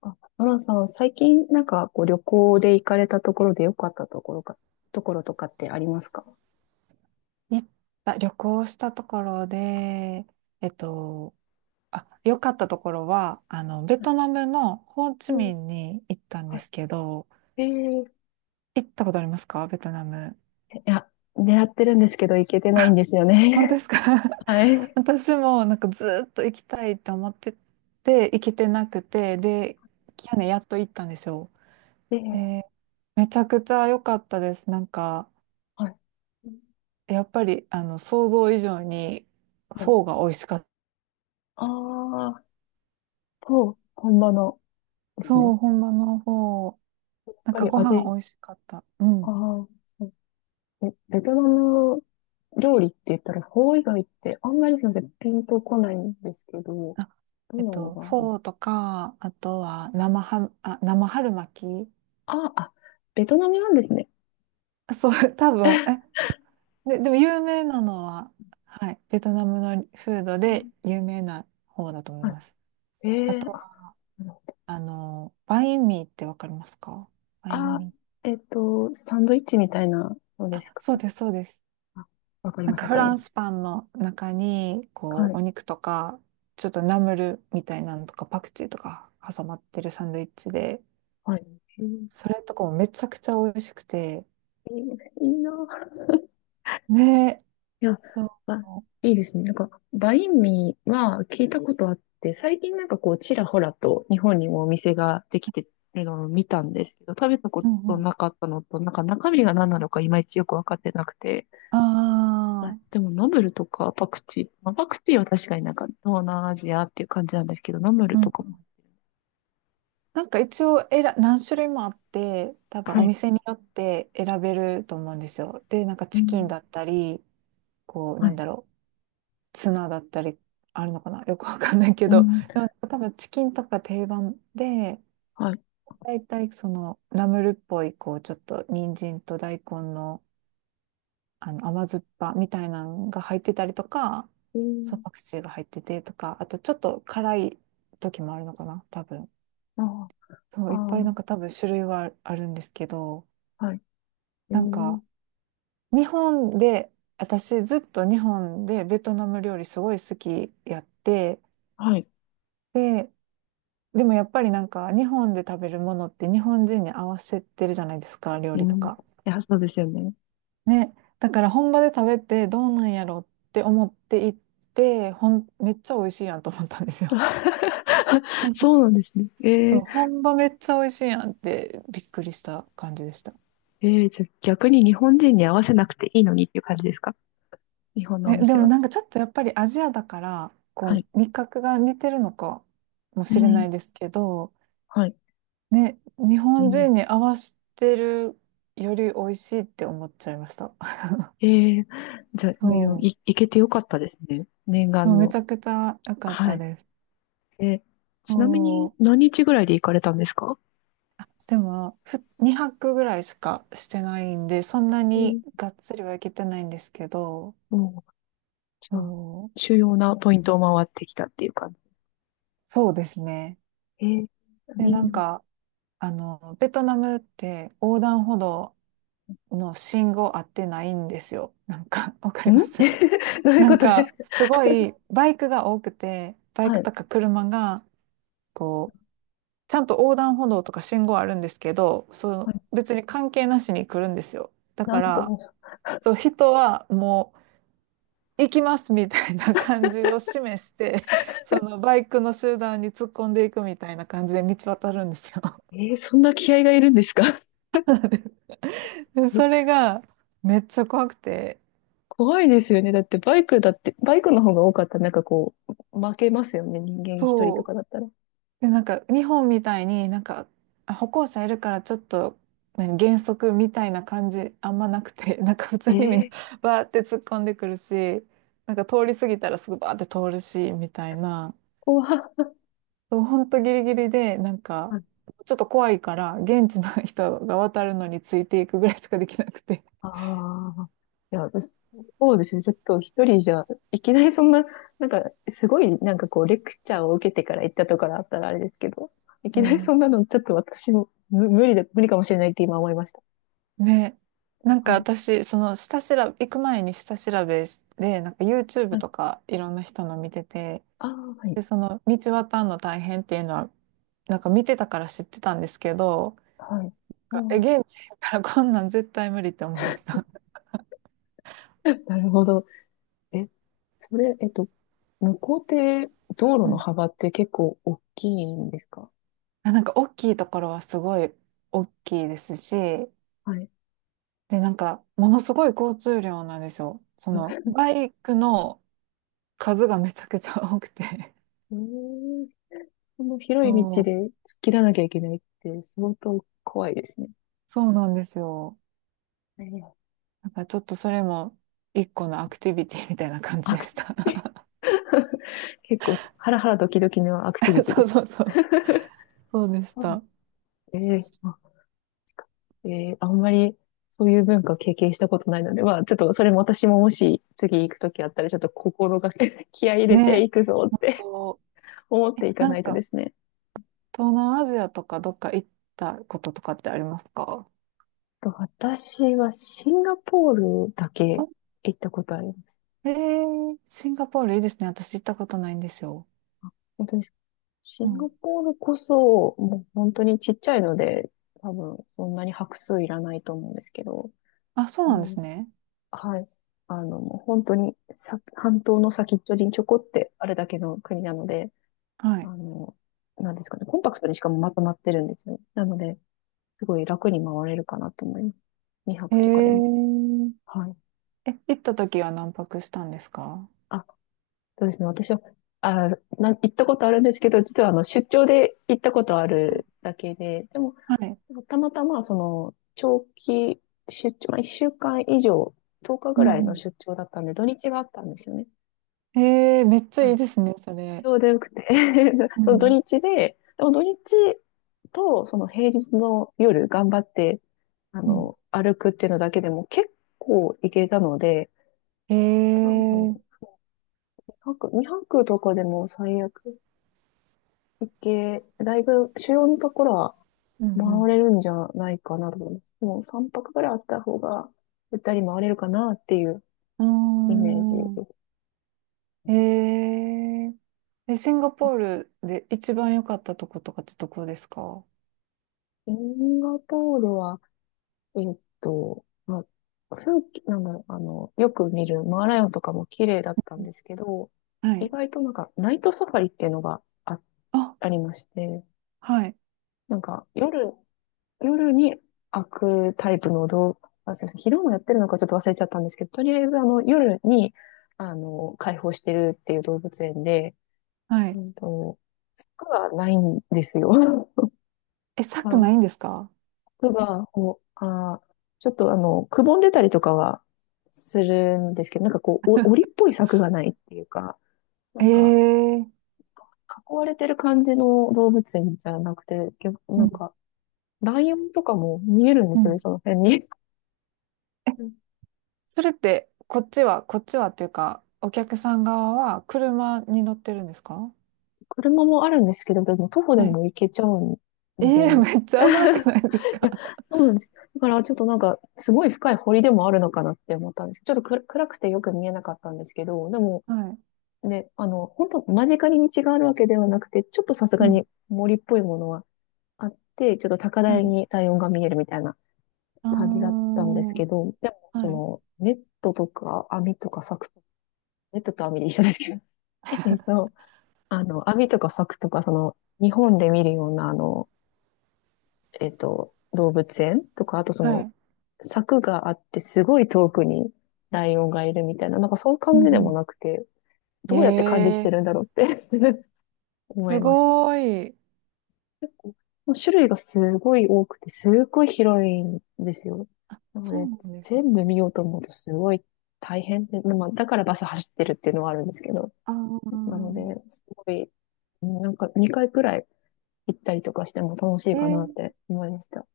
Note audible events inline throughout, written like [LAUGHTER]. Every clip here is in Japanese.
あ、アナさん、最近旅行で行かれたところで良かったところか、ところとかってありますか？いっぱい旅行したところで、えっと、良かったところは、ベトナムのホーチうミん。ンに行ったんではすけど、い。行ったことありますかベトナム。や、狙ってるんですけど行けてないんあ、ですよ本当でね。すか。 [LAUGHS] [LAUGHS] はい。私もなんかずーっと行きたいと思ってて、行けてなくて、で、去年やっと行ったんですよ。で、で、めちゃくちゃ良かったです。なんか、はい。うん、やっぱり、想像以上に、はフい。ォーが美味しかった。ああ、と、本場のですそね。う、本場のフォー。やっなんぱかりご飯味、美味しかった。うあん。あ、そう。え、ベトナム料理って言ったら、フォー以外ってあんまり、すいません、ピンとこないんですけど、あ、どうなのかな？フォーとか、あとは生春巻き。あ、あ、ベトナムなんですね。あそう、[LAUGHS] 多分、え、で、でも有名なのは、はい、ベトナムのフードであ、有名な方だと思いはます。い。あえとえ、は、バインミーってわかりますか。バイあ、ンあ、ミー。えっと、サンドイッチみたいなのですあ、かそうね。です、そうです。あ、わかりなんます、かわフかりラまンす。スパンの中に、はこう、い。お肉とか、ちょっとナムルみたいなのとか、パクチーとか挟まってるサンドイッチで、はい。えーそれとかもめちゃくちゃ美味しくて、いいいな。ねえ、いや、そあ、いいですね。なんか、バインミーは聞いたことあって、最近、ちらほらと日本にもお店ができてるのを見たんですけど、食べたこう。うんとうん。なかったのと、なんか中身が何なのかいまいちよくわかってなくて、あはい。あ、でも、ナムルとかパクチー。まあ、パクチーは確かになんか東南アジアっていう感じなんですけど、ナムルうとん。かも。なんか一応選何種類もあって、多分はおい。店によって選べると思うんですよ。で、なんかうチキンん。だったり、こう、はなんい。だろう、ツナだったり、あるのかなよくわかんないけうど、ん。でも多分チキンとか定番で、はい。大体そのナムルっぽい、こう、ちょっと人参と大根の甘酸っぱみたいなのが入ってたりとか、えそう、ー、パクチーが入っててとか、あとちょっと辛い時もあるのかな、多分。あそあ、う、あいっぱいー、なんか多分種類はあるんですけど、はい。えなんー、か、日本で、私ずっと日本でベトナム料理すごい好きやって、はい。で、でもやっぱりなんか日本で食べるものって日本人に合わせてるじゃないですか、料う理とん。いか。や、そうですよね。ね、だから本場で食べてどうなんやろって思って行って、ほん、めっちゃ美味しいやんと思ったんですよ。[LAUGHS] そう [LAUGHS] なんですね。そうー、本場めっちゃ美味しいやんってびっくりした感じでした。えー、じゃあ逆に日本人に合わせなくていいのにっていう感じですか？日本のおね、で店もは。なんかちょっとやっぱりアジアだから、こはい。う味覚が似てるのかもうしれなん。いですけど、はい。ね、日う本ん。人に合わせてるより美味しいって思っちゃいました。[LAUGHS] えー、じゃあ、うん、そう、い、行けてよかったですね。念そ願う、めの。ちゃくちゃ良かっはたい。です。え、ちなみにそう何日ぐらいで行かれたんですか？でも、2泊ぐらいしかしてないんで、そんなうにん。がっつりはいけてないんですけど、もう、じゃあ、そう、主要なポイントを回ってきたっていう感じ。そうですね。えー、いで、いなんのん。 か、ベトナムって横断歩道の信号合ってないんですよ。なんか、[LAUGHS] わかります。 [LAUGHS] どう [LAUGHS] いうなこんとですか、か？すごいバイクが多くて、バイはクい。とか車が、こう、ちゃんと横断歩道とか信号あるんですけど、そはう、い。別に関係なしに来るんですよ。だなかんら、と、そう、人はもう、行きますみたいな感じを示して、[LAUGHS] そのバイクの集団に突っ込んでいくみたいな感じで道渡るんですよ。えー、そんな気合がいるんですか？ [LAUGHS] で、そ [LAUGHS] れがめっちゃ怖くて、怖いですよね。だってバイクだって、バイクの方が多かったらなんかこう、負けますよね。人間一人とそう。かだったら。で、なんか日本みたいになんかあ歩行者いるからちょっと何減速みたいな感じあんまなくて、[LAUGHS] なんか普通えにみんな ー、[LAUGHS] バーって突っ込んでくるし、なんか通り過ぎたらすぐバーって通るし、みたいな。怖っ。そう、ほんとギリギリで、なんか、ちょっと怖いから、現地の [LAUGHS] 人が渡るのについていくぐらいしかできなくて。ああ、いや、私、そうですね。ちょっと一人じゃ、いきなりそんな、なんか、すごい、なんかこう、レクチャーを受けてから行ったとかだったらあれですけど、いうきなりん。そんなの、ちょっと私も、む、無理だ、無理かもしれないって今思いました。ね。なんかはい。私、その下調べ、行く前に下調べで、なんか YouTube はい。とかいろんな人の見てて、ああ、はい。で、その道渡るの大変っていうのは、なんか見てたから知ってたんですけど、はい。あなんかえ、あ、現地行ったらこんなん絶対無理って思いました。[LAUGHS] なるほど。え、それ、向こうって道路うのん。幅って結構大きいんですか？あなんか大きいところはすごい大きいですし、はい。で、なんか、ものすごい交通量なんですよ。その、[LAUGHS] バイクの数がめちゃくちゃ多くて。[LAUGHS] えー、その広い道そう、で突っ切らなきゃいけないって相当怖いですね。そうなんですよ。えー、なんかちょっとそれも一個のアクティビティみたいな感じアでクしティ、 た。[LAUGHS] 結構ハラハラドキドキのアクティビ [LAUGHS] ティそでうす？そうそう。そうでしうん、た。ね。えー、あんまりそういう文化経験したことないので、まあちょっとそれも私ももし次行くときあったらちょっと心がけ、 [LAUGHS] 気合い入れてね。いくぞっあて と、[LAUGHS] 思っえ、ていかななんいとでか、すね。東南アジアとかどっか行ったこととかってありますか。と、私はシンガポールだけあ行ったことあります。えー、シンガポールいいですね。私行ったことないんですよ。本当に、シうンガん。ポールこそもう本当にちっちゃいので多分そんなに拍数いらないと思うんですけど、あ、そううなんですん、ね。はい。あの、もう本当にさ、半島の先っちょにちょこってあるだけの国なので、はあい。の、なんですかね、コンパクトにしかもまとまってるんですよね。なので、すごい楽に回れるかなと思います。2え泊とかでも。ーはい。え、行った時は何泊したんですか。あ、そうですね。私は、あ、な、行ったことあるんですけど、実はあの、出張で行ったことあるだけで、でも、はい。たまたまその、長期出張、まあ、1週間以上、10日うぐらいんのう出張だったんで、土日があったんですよね。ん。ええめっちゃはいいい、ですね、そちれ。ょうどよくて [LAUGHS] うその土ん。日で、でも土日とその平日の夜頑張って、あうん。の、歩くっていうのだけでも結構行けたので、多分、ええ2泊、にはくとかでも最悪行け、だいぶ主要のところはうん回れるんじゃないかなと思います。でも3泊ぐらいあった方が、ゆったり回れるかなっていううイメージでん。あす。ーえええ、シンガポールで一番良かったとことかってどこですか。シンガポールは、まあ、風景、なんだろう、あの、よく見るマーライオンとかも綺麗だったうんん、ですけど、は意い。外となんかナイトサファリっていうのがあ、あ、ありまして、はい。なんか夜、夜に開くタイプの動画、あ、すみません、昼もやってるのかちょっと忘れちゃったんですけど、とりあえずあの、夜に、あの、開放してるっていう動物園で、はうい。んと、柵がないんですよ。[LAUGHS] だかえ、サらくないんですか。 服が、こう、あー、ちょっとあの、くぼんでたりとかはするんですけど、なんかこう、お、[LAUGHS] 檻っぽい柵がないっていうか、なえんか、え囲われてる感じの動物園じゃなくて、逆うなんんか、ライオンとかも見えるんでうすよね、ん。その辺に。[LAUGHS] え、うん、それって、こっちはっていうか、お客さん側は車に乗ってるんですか。車もあるんですけど、でも徒歩ではい。も行けちゃうんえですよえーね。めっちゃ危なくないですいか。 や、そうなんですよ。だからちょっとなんか、すごい深い堀でもあるのかなって思ったんですけど、ちょっとく、暗くてよく見えなかったんですけど、でも、[LAUGHS] はい。で、あの、本当間近に道があるわけではなくて、ちょっとさすうがん。に森っぽいものはあって、ちょっと高は台い。にライオンが見えるみたいなあ感じだったんですーけど、でも、はそい。の、ネットとか網とか柵とか、ネットと網で一緒ですけど、[LAUGHS] えっと、あの、網とか柵とか、その、日本で見るような、あの、動物園とか、あとそはの、い。柵があってすごい遠くにライオンがいるみたいな、なんかそういうう感じでんもうなくて、ん。どうやって管理しえてえるんーだろうって [LAUGHS] 思すいました。ごーい。もう種類がすごい多くて、すっごい広いんですよ。なのそうで、なんです全部ね。見ようと思うとすごい大変で、まあ、だからバス走ってるっていうのはあるんですけど、あなので、ーすごい、なんか2回くらい行ったりとかしても楽しいえー、かなって思いました。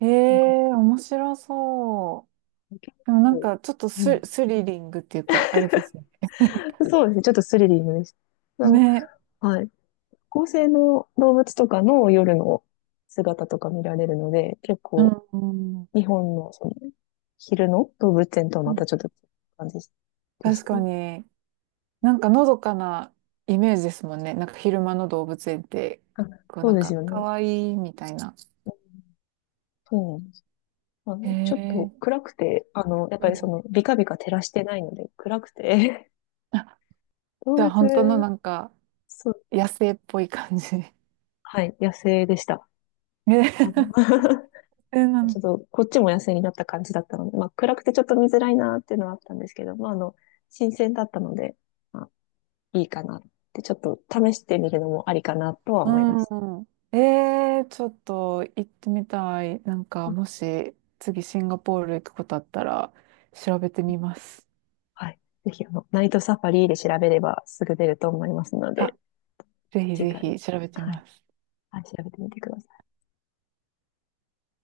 えーなんか面白そう。結でもなん構、かちょっとうス、ん、スリリングっていうか、あれですね。そうですね。ちょっとスリリングでした。あの、ね。はい。恒星の動物とかの夜の姿とか見られるので、結う構ん、うん、日本のその昼の動物園とはまたちょっと違う感じでし確たかね。に。なんかのどかなイメージですもんね。なんか昼間の動物園って、あ、こうそなうんですかよね。可愛いみたいな。そうなんです。あの、ちょっとええ暗くて、あの、やっうぱりそん。の、ビカビカ照らしてないので、暗くて、あ、[LAUGHS] 動じゃあ物、本当のなんかそう、野生っぽい感じ。はい、野生でした。あの [LAUGHS] ね、な [LAUGHS] ちんょっと、こっちも野生になった感じだったので、まあ、暗くてちょっと見づらいなっていうのはあったんですけど、まあ、あの、新鮮だったので、まあ、いいかなって、ちょっと試してみるのもありかなとは思います。うん。えー、ちょっと行ってみたい。なんかもし次シンガポール行くことあったら調べてみます。はい。ぜひ、あの、ナイトサファリで調べればすぐ出ると思いますので、あ、ぜひ次ぜ回、ひ調べてみはい。ます。はい、調べてみてください。